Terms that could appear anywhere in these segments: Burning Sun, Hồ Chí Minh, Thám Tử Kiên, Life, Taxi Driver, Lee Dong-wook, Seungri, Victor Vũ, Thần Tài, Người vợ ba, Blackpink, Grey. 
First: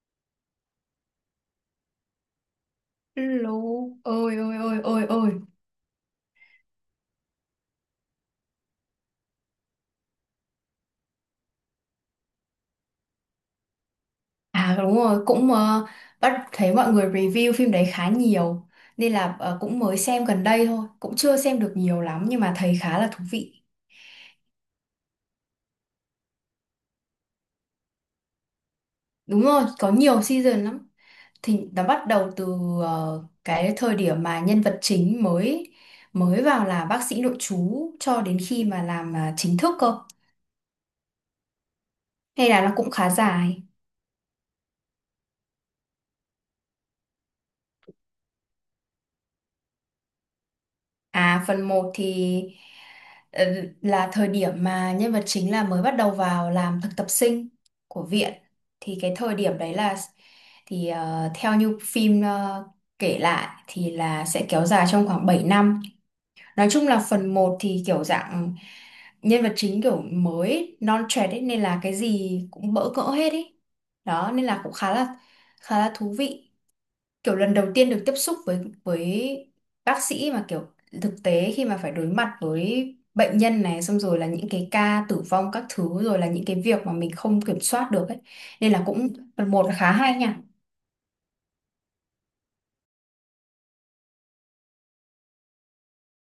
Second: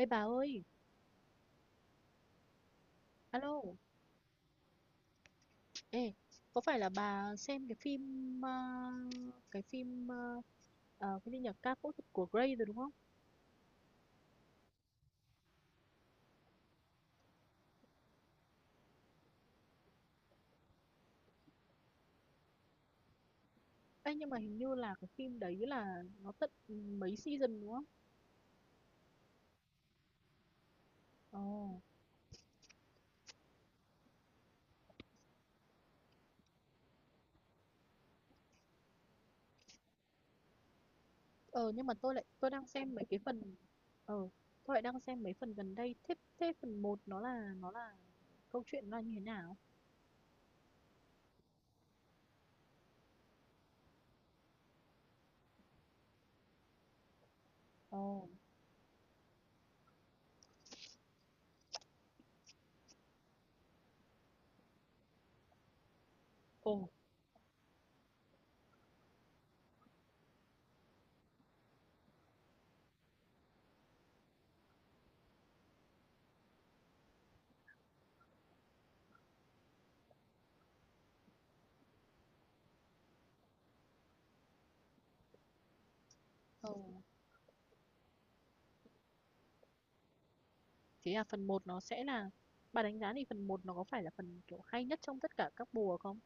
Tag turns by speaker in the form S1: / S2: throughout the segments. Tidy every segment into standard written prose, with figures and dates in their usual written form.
S1: Ê bà ơi,
S2: Lô.
S1: alo,
S2: Ôi ôi ôi ôi ôi.
S1: ê, có phải là bà xem cái phim cái phim cái gì nhỉ, ca phẫu thuật của Grey rồi đúng không?
S2: À, đúng rồi, cũng bắt thấy mọi người review phim đấy khá nhiều nên là cũng mới xem gần đây thôi, cũng chưa xem được nhiều lắm nhưng mà thấy khá là thú vị.
S1: Ê, nhưng mà hình như là cái phim đấy là nó tận mấy season đúng không?
S2: Đúng rồi, có nhiều season lắm.
S1: Ồ.
S2: Thì nó bắt đầu từ cái thời điểm mà nhân vật chính mới mới vào là bác sĩ nội trú cho đến khi mà làm chính thức cơ.
S1: ờ nhưng mà tôi lại
S2: Hay là
S1: đang
S2: nó cũng
S1: xem mấy
S2: khá
S1: cái phần.
S2: dài.
S1: ờ tôi lại đang xem mấy phần gần đây. Thế thế phần một nó là câu chuyện nó là như thế nào?
S2: À, phần một thì ờ, là thời điểm mà nhân vật chính là mới bắt đầu vào làm thực tập sinh
S1: Ồ.
S2: của viện. Thì cái thời điểm đấy là, thì theo như phim kể lại thì là sẽ kéo dài trong khoảng 7 năm. Nói
S1: Ồ.
S2: chung là phần một thì kiểu dạng nhân vật chính kiểu mới non trẻ ấy nên là cái gì cũng bỡ ngỡ hết ý. Đó nên là cũng khá là thú vị, kiểu lần đầu tiên được tiếp xúc với với bác sĩ mà kiểu thực tế, khi mà phải đối mặt với bệnh nhân này, xong rồi là những cái ca tử vong các thứ, rồi là những cái
S1: Ồ.
S2: việc mà mình không kiểm soát được ấy, nên là cũng phần một là khá hay nha.
S1: Thế à, phần một nó sẽ là, bà đánh giá thì phần một nó có phải là phần kiểu hay nhất trong tất cả các mùa không?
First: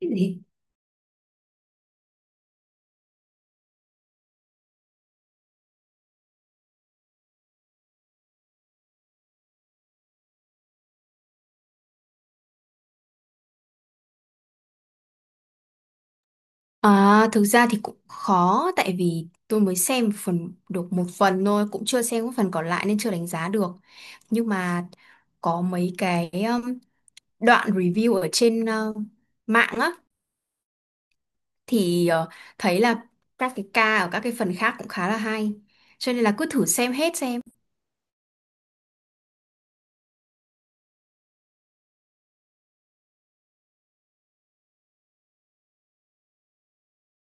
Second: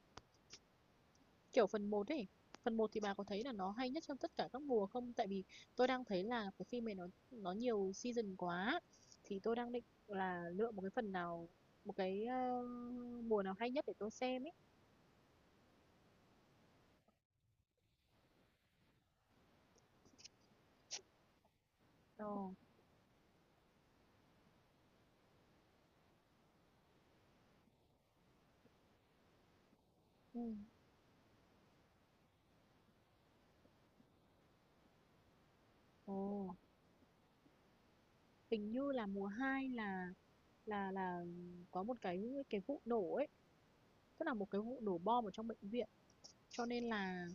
S2: Cái gì?
S1: Kiểu phần một ấy, phần một thì bà có thấy là nó hay nhất trong tất cả các mùa không, tại vì tôi đang thấy là cái phim này nó nhiều season quá. Thì tôi đang định là lựa một cái phần nào, một cái mùa nào hay nhất để tôi xem ấy.
S2: À, thực ra thì cũng khó, tại vì tôi mới xem một phần được một phần thôi, cũng chưa xem
S1: Ồ.
S2: cái phần còn lại nên chưa đánh giá được. Nhưng mà có mấy cái đoạn review ở trên mạng á.
S1: Ừ.
S2: Thì thấy là các cái ca ở các cái phần khác cũng khá là hay, cho
S1: Ồ.
S2: nên là cứ thử xem hết xem.
S1: Hình như là mùa 2 là có một cái vụ nổ ấy, tức là một cái vụ nổ bom ở trong bệnh viện, cho nên là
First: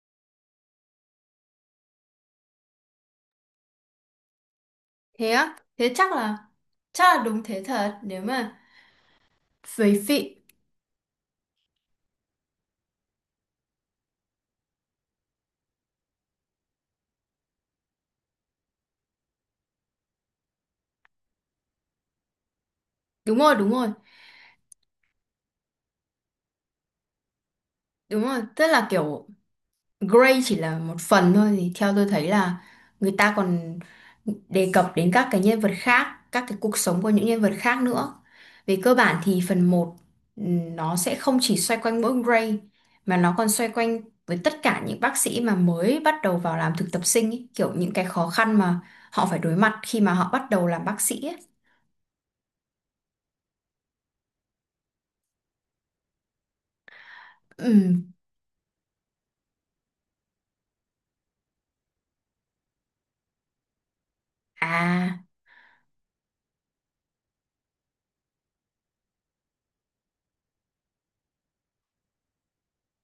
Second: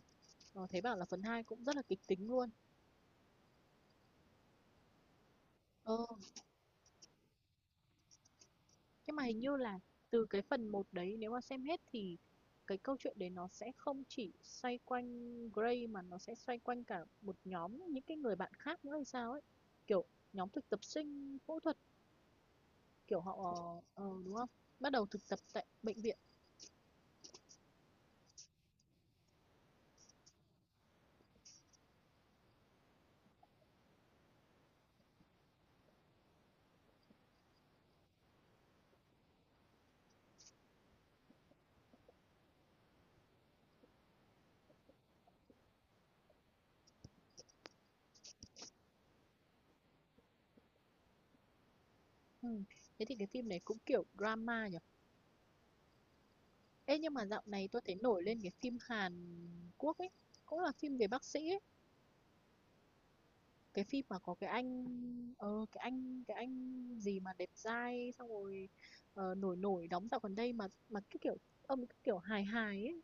S1: thấy bảo là phần 2 cũng rất là kịch tính luôn.
S2: Thế á? Thế
S1: ờ
S2: chắc là đúng thế thật, nếu mà
S1: nhưng mà hình như là
S2: về
S1: từ
S2: phị
S1: cái phần một đấy, nếu mà xem hết thì cái câu chuyện đấy nó sẽ không chỉ xoay quanh Gray mà nó sẽ xoay quanh cả một nhóm những cái người bạn khác nữa hay sao ấy, kiểu nhóm thực tập sinh phẫu thuật, kiểu
S2: đúng
S1: họ
S2: rồi, đúng rồi,
S1: đúng không, bắt đầu thực tập tại bệnh viện.
S2: đúng rồi. Tức là kiểu Grey chỉ là một phần thôi, thì theo tôi thấy là người ta còn đề cập đến các cái nhân vật khác, các cái cuộc sống của những nhân vật khác nữa. Về cơ bản thì phần một, ừ, nó sẽ không chỉ xoay quanh mỗi Grey mà nó còn xoay quanh với tất cả những bác sĩ mà mới bắt đầu vào làm thực tập sinh ý, kiểu những cái khó khăn mà họ phải đối mặt khi mà họ bắt đầu làm bác sĩ ấy.
S1: Ừ. Thế thì cái phim này cũng kiểu drama nhỉ. Ê, nhưng mà dạo này tôi thấy
S2: Ừm.
S1: nổi lên cái phim Hàn Quốc ấy, cũng là phim về bác sĩ ấy, cái phim mà có cái anh
S2: À,
S1: cái anh gì mà đẹp trai, xong rồi nổi nổi đóng dạo gần đây, mà cái kiểu ông, cái kiểu hài hài ấy,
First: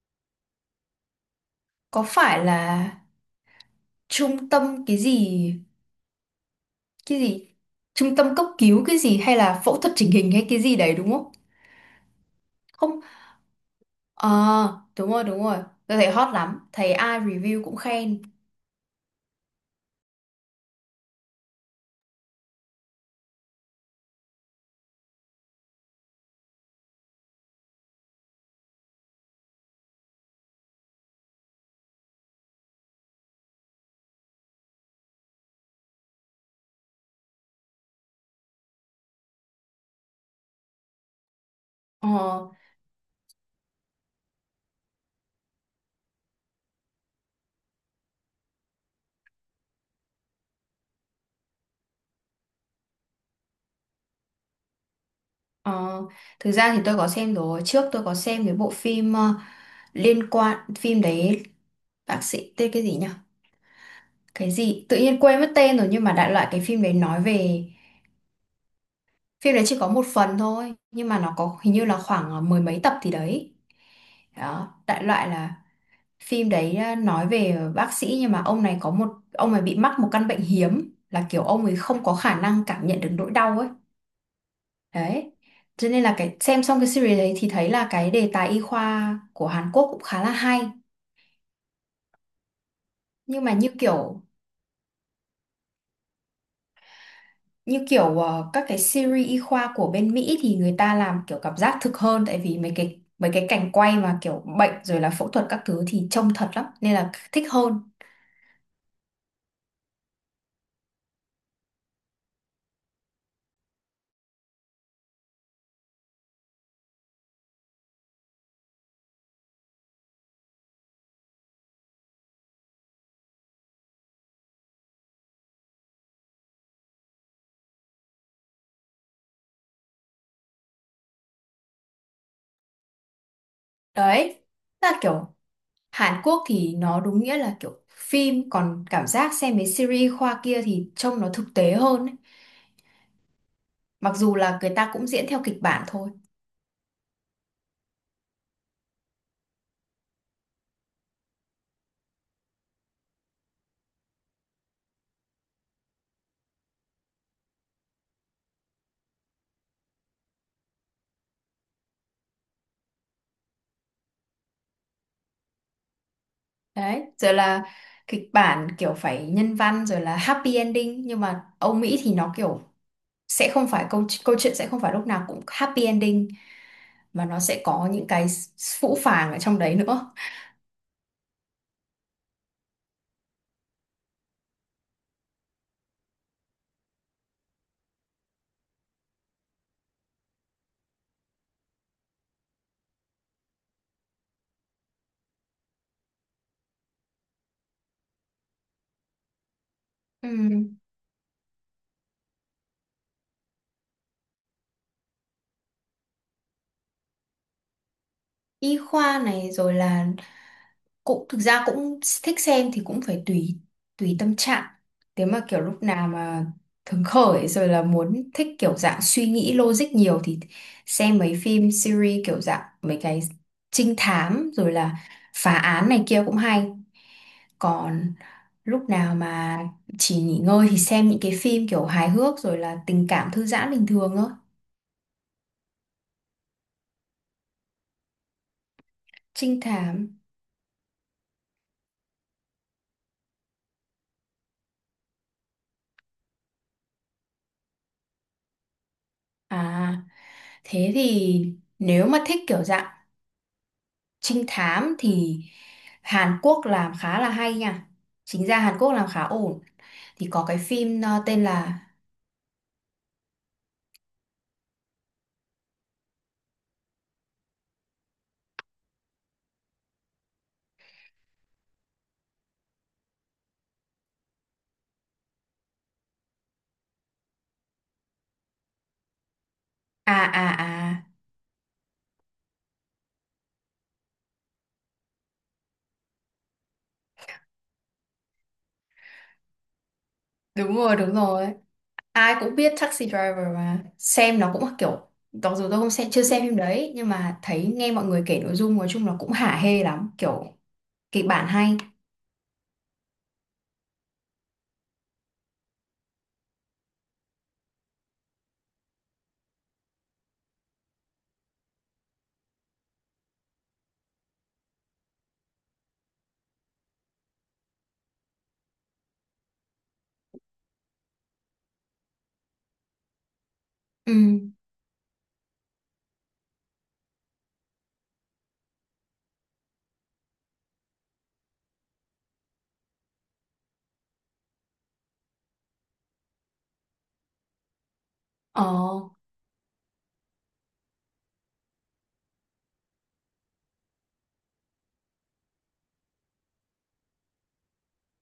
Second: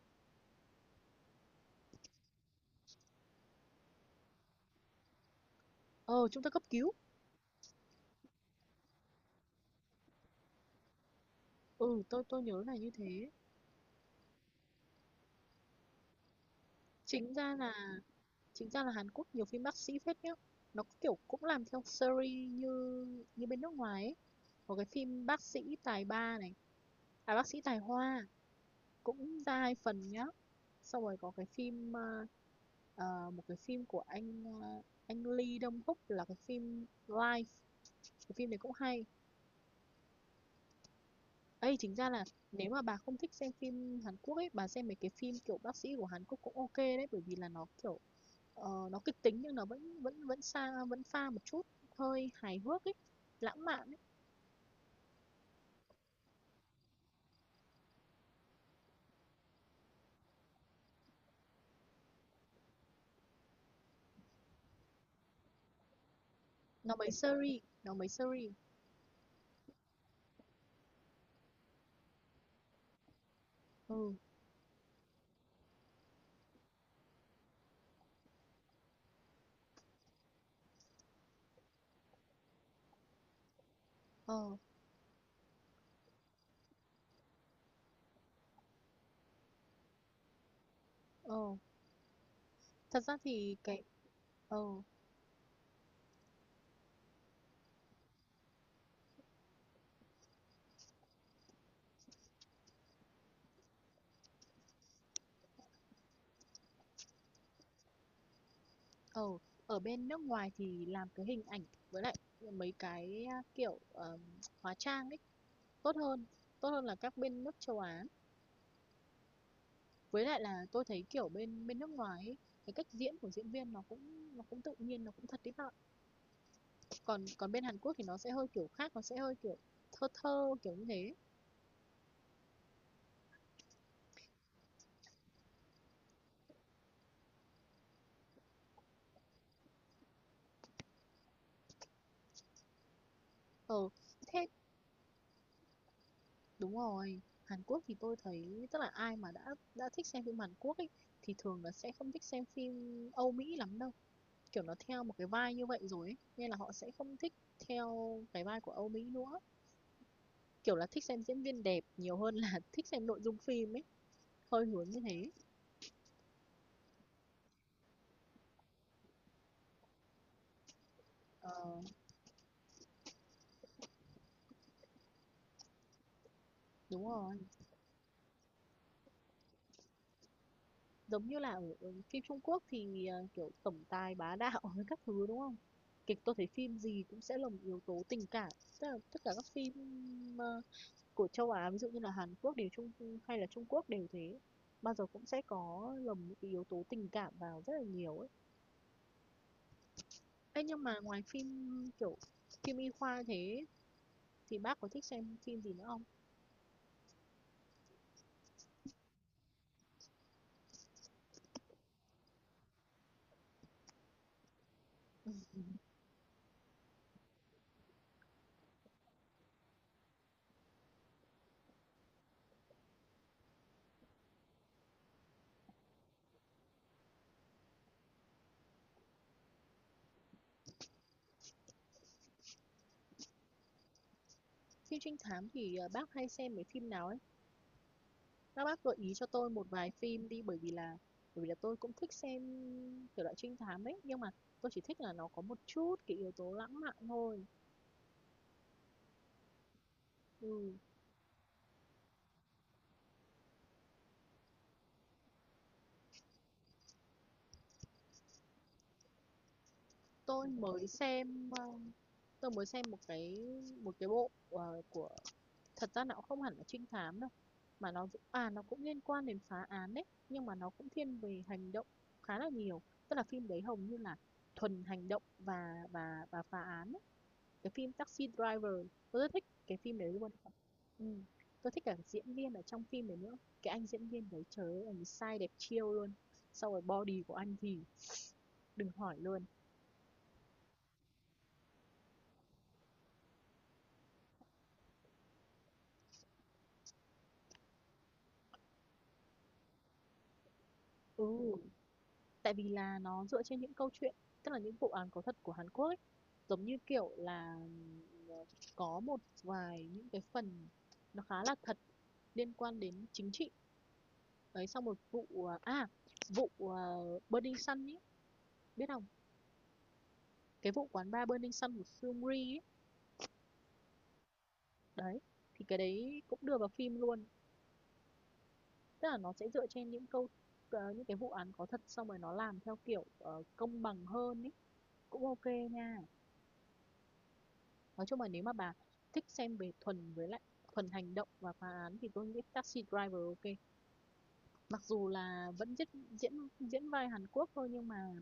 S2: có phải là trung tâm cái gì,
S1: ờ chúng ta cấp cứu.
S2: cái gì trung tâm cấp cứu cái gì, hay là phẫu thuật chỉnh hình hay cái gì đấy đúng không?
S1: Ừ, tôi nhớ là như
S2: Không,
S1: thế.
S2: ờ đúng rồi, đúng rồi. Tôi thấy hot lắm, thấy ai
S1: chính ra
S2: review cũng
S1: là
S2: khen.
S1: chính ra là Hàn Quốc nhiều phim bác sĩ phết nhá, nó kiểu cũng làm theo series như như bên nước ngoài ấy. Có cái phim bác sĩ tài ba này, à bác sĩ tài hoa, cũng ra 2 phần nhá. Xong rồi có cái phim, một cái phim của anh, anh Lee Dong-wook, là cái phim Life, cái phim này cũng hay. Ê, chính ra
S2: ờ
S1: là nếu mà bà không thích xem phim Hàn Quốc ấy, bà xem mấy cái phim kiểu bác sĩ của Hàn Quốc cũng ok đấy, bởi vì là nó kiểu, nó kịch tính nhưng nó vẫn vẫn vẫn xa vẫn pha một chút hơi hài hước ấy, lãng mạn ấy.
S2: ờ Thực ra thì tôi có xem rồi, trước tôi có xem cái bộ phim liên quan phim đấy. Bác sĩ tên cái gì nhỉ? Cái gì tự nhiên quên mất tên rồi, nhưng mà đại loại cái phim đấy
S1: Nó mấy
S2: nói
S1: series,
S2: về,
S1: nó mấy series.
S2: phim đấy chỉ có một phần thôi nhưng mà nó có hình như là khoảng mười mấy tập thì đấy.
S1: Ừ.
S2: Đó đại loại là phim đấy à, nói về bác sĩ, nhưng mà ông này có, một ông này bị mắc một căn bệnh hiếm là kiểu ông ấy không có khả năng cảm nhận được nỗi đau ấy.
S1: ờ,
S2: Đấy, cho nên là cái xem xong cái series đấy thì thấy là cái đề tài y khoa của Hàn Quốc cũng khá là hay.
S1: ờ. Thật ra
S2: Nhưng mà
S1: thì
S2: như
S1: cái
S2: kiểu
S1: ờ.
S2: ờ, các cái series y khoa của bên Mỹ thì người ta làm kiểu cảm giác thực hơn, tại vì mấy cái cảnh quay mà kiểu bệnh rồi là phẫu thuật các thứ thì trông thật lắm nên là thích hơn.
S1: Ờ, ở bên nước ngoài thì làm cái hình ảnh, với lại mấy cái kiểu hóa trang ấy, tốt hơn, tốt hơn là các bên nước châu Á. Với lại là tôi thấy kiểu bên bên nước ngoài ấy, cái cách diễn của diễn viên nó cũng tự nhiên, nó cũng thật đấy bạn. Còn còn bên Hàn Quốc thì nó sẽ hơi kiểu khác, nó sẽ hơi kiểu thơ thơ kiểu như thế.
S2: Đấy, là kiểu Hàn Quốc thì nó đúng nghĩa là kiểu phim, còn cảm giác xem mấy series khoa kia thì trông nó thực tế hơn ấy.
S1: Ờ,
S2: Mặc dù
S1: thế
S2: là người ta cũng diễn theo kịch bản thôi.
S1: đúng rồi. Hàn Quốc thì tôi thấy tức là ai mà đã thích xem phim Hàn Quốc ấy thì thường là sẽ không thích xem phim Âu Mỹ lắm đâu. Kiểu nó theo một cái vai như vậy rồi ấy, nên là họ sẽ không thích theo cái vai của Âu Mỹ nữa. Kiểu là thích xem diễn viên đẹp nhiều hơn là thích xem nội dung phim ấy. Hơi hướng như thế.
S2: Đấy, rồi là kịch bản kiểu phải nhân văn rồi là happy ending, nhưng mà
S1: Ờ,
S2: Âu Mỹ thì nó kiểu sẽ không phải câu câu chuyện, sẽ không phải lúc nào cũng happy ending
S1: đúng
S2: mà
S1: rồi.
S2: nó sẽ có những cái phũ phàng ở trong đấy nữa.
S1: Giống như là ở phim Trung Quốc thì kiểu tổng tài bá đạo với các thứ đúng không? Kịch tôi thấy phim gì cũng sẽ lồng yếu tố tình cảm. Tức là tất cả các phim ờ, của châu Á, ví dụ như là Hàn Quốc đều Trung hay là Trung Quốc đều thế. Bao giờ cũng sẽ có lồng những cái yếu tố tình cảm vào rất là nhiều ấy. Ê,
S2: Ừm,
S1: nhưng mà ngoài phim kiểu phim y khoa thế, thì bác có thích xem phim gì nữa không?
S2: y khoa này rồi là, cũng thực ra cũng thích xem, thì cũng phải tùy tùy tâm trạng. Nếu mà kiểu lúc nào mà hứng khởi rồi là muốn thích kiểu dạng suy nghĩ logic nhiều thì xem mấy phim series kiểu dạng mấy cái trinh thám rồi là phá án này kia cũng hay. Còn lúc nào mà chỉ nghỉ ngơi thì xem những cái phim kiểu hài hước rồi là tình cảm thư giãn bình thường thôi.
S1: Phim trinh thám thì bác hay xem mấy phim nào ấy? Các bác gợi ý cho tôi
S2: Trinh
S1: một vài
S2: thám
S1: phim đi, bởi vì là tôi cũng thích xem kiểu loại trinh thám ấy, nhưng mà tôi chỉ thích là nó có một chút cái yếu tố lãng mạn thôi.
S2: à?
S1: Ừ,
S2: Thế thì nếu mà thích kiểu dạng trinh thám thì Hàn Quốc làm khá là hay nha, chính ra Hàn Quốc làm khá ổn. Thì có
S1: tôi
S2: cái
S1: mới
S2: phim tên
S1: xem
S2: là
S1: một cái bộ của, thật ra nó cũng không hẳn là trinh thám đâu, mà nó nó cũng liên quan đến phá án đấy, nhưng mà nó cũng thiên về hành động khá là nhiều, tức là phim đấy hầu như là thuần hành động và phá án ấy. Cái phim Taxi Driver tôi rất thích cái phim đấy
S2: à
S1: luôn.
S2: à à,
S1: Ừ. Tôi thích cả diễn viên ở trong phim đấy nữa, cái anh diễn viên đấy trời ơi anh sai đẹp chiêu luôn, sau rồi body của anh thì đừng hỏi luôn.
S2: đúng rồi, đúng rồi. Ai cũng biết Taxi Driver mà, xem nó cũng kiểu, mặc dù tôi không xem, chưa xem phim đấy, nhưng mà thấy nghe mọi người kể nội dung nói chung là cũng hả hê lắm, kiểu kịch bản
S1: Ừ.
S2: hay.
S1: Tại vì là nó dựa trên những câu chuyện, tức là những vụ án có thật của Hàn Quốc ấy. Giống như, kiểu là, ờ, có một vài những cái phần nó khá là thật, liên quan đến chính trị. Đấy, xong một vụ, vụ Burning Sun ấy, biết không? Cái vụ quán bar Burning Sun của Seungri ấy.
S2: Ừ.
S1: Đấy, thì cái đấy cũng đưa vào phim luôn. Tức là nó sẽ dựa trên những câu những cái vụ án có thật, xong rồi nó làm theo kiểu công bằng hơn ấy, cũng ok nha. Nói chung là nếu mà bà
S2: ờ
S1: thích xem về thuần, với lại thuần hành động và phá án thì tôi nghĩ Taxi Driver ok. Mặc dù là vẫn diễn diễn diễn vai Hàn Quốc thôi, nhưng mà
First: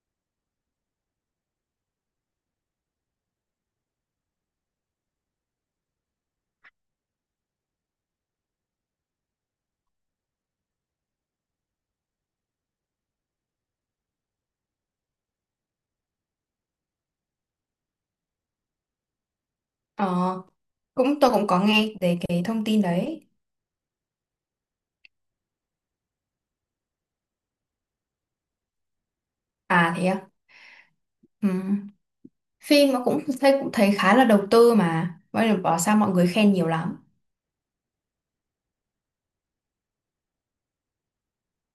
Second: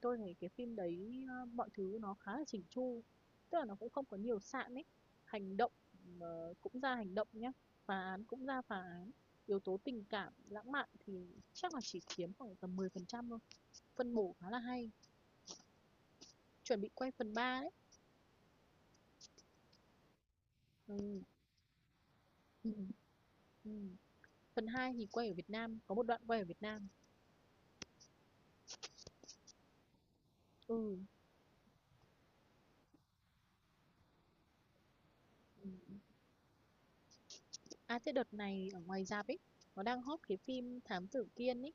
S1: tôi thấy cái phim đấy mọi thứ nó khá là chỉnh chu. Tức là nó cũng không có nhiều sạn ấy. Hành động cũng ra hành động nhá, phá án cũng ra phá án. Yếu tố tình cảm, lãng mạn thì chắc là chỉ chiếm khoảng tầm 10% thôi. Phân bổ khá là hay. Chuẩn bị quay phần 3 đấy.
S2: ờ
S1: Ừ.
S2: Cũng tôi cũng có nghe về cái thông
S1: Ừ.
S2: tin đấy.
S1: Ừ. Phần 2 thì quay ở Việt Nam, có một đoạn quay ở Việt Nam.
S2: À thế à.
S1: Ừ.
S2: Ừ, phim mà cũng thấy, cũng thấy khá là đầu tư mà, vậy là bảo sao
S1: Ừm.
S2: mọi người khen nhiều lắm.
S1: À, thế đợt này ở ngoài rạp ấy, nó đang hot cái phim Thám Tử Kiên ấy,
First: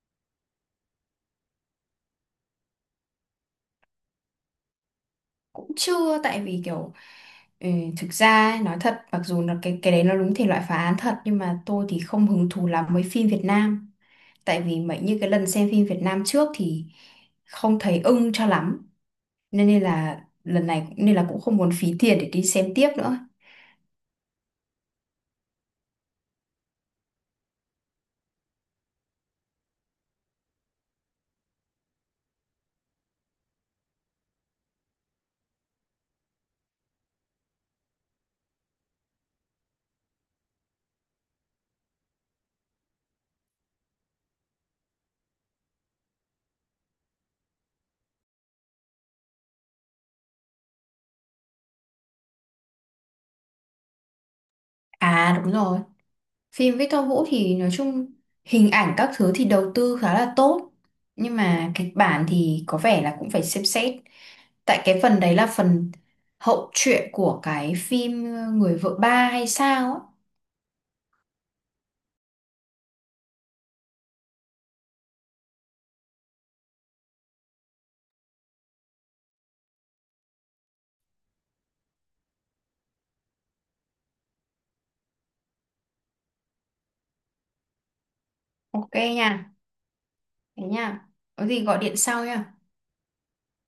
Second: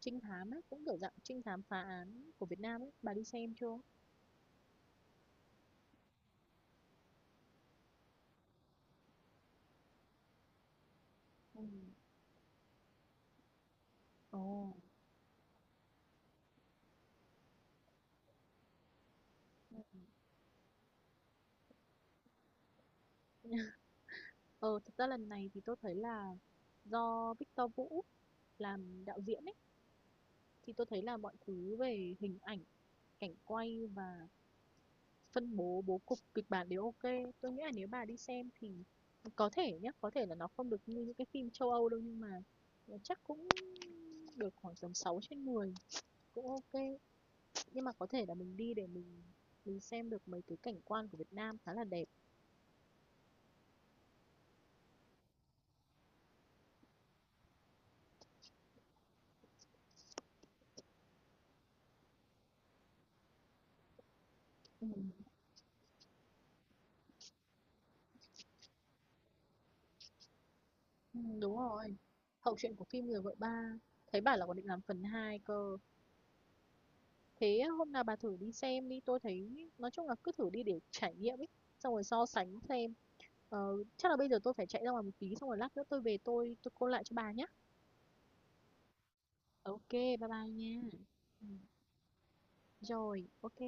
S1: trinh thám ấy, cũng kiểu dạng trinh thám phá án của Việt Nam ấy, bà đi xem chưa?
S2: Cũng chưa, tại vì kiểu, ừ, thực ra ấy, nói thật mặc dù là cái đấy nó đúng thể loại phá án thật nhưng
S1: Ừ.
S2: mà tôi thì không hứng thú lắm với phim Việt Nam.
S1: Ồ.
S2: Tại vì mấy như cái lần xem phim Việt Nam trước thì không thấy ưng cho lắm, nên là lần này nên là cũng không muốn phí tiền để đi xem tiếp nữa.
S1: Ờ, thật ra lần này thì tôi thấy là do Victor Vũ làm đạo diễn ấy, thì tôi thấy là mọi thứ về hình ảnh, cảnh quay và phân bố bố cục kịch bản đều ok. Tôi nghĩ là nếu bà đi xem thì có thể nhé, có thể là nó không được như những cái phim châu Âu đâu, nhưng mà chắc cũng được khoảng tầm 6 trên mười cũng ok, nhưng mà có thể là mình đi để mình xem được mấy cái cảnh quan của Việt Nam khá là đẹp.
S2: À đúng rồi. Phim với Tom Vũ thì nói chung hình ảnh các thứ thì đầu tư khá là tốt, nhưng mà kịch bản thì có vẻ là cũng phải xem xét. Tại
S1: Ừ.
S2: cái phần đấy là phần hậu truyện của cái phim Người vợ ba hay sao á.
S1: Ừ, đúng rồi. Hậu truyện của phim Người vợ ba. Thấy bảo là còn định làm phần 2 cơ. Thế hôm nào bà thử đi xem đi. Tôi thấy nói chung là cứ thử đi để trải nghiệm ấy. Xong rồi so sánh xem. Ờ, chắc là bây giờ tôi phải chạy ra ngoài một tí. Xong rồi lát nữa tôi về tôi call lại cho bà nhé.
S2: Ok nha.
S1: Ok bye bye
S2: Thế
S1: nha.
S2: nha.
S1: Ừ.
S2: Có gì gọi điện sau nha.
S1: Rồi, ok.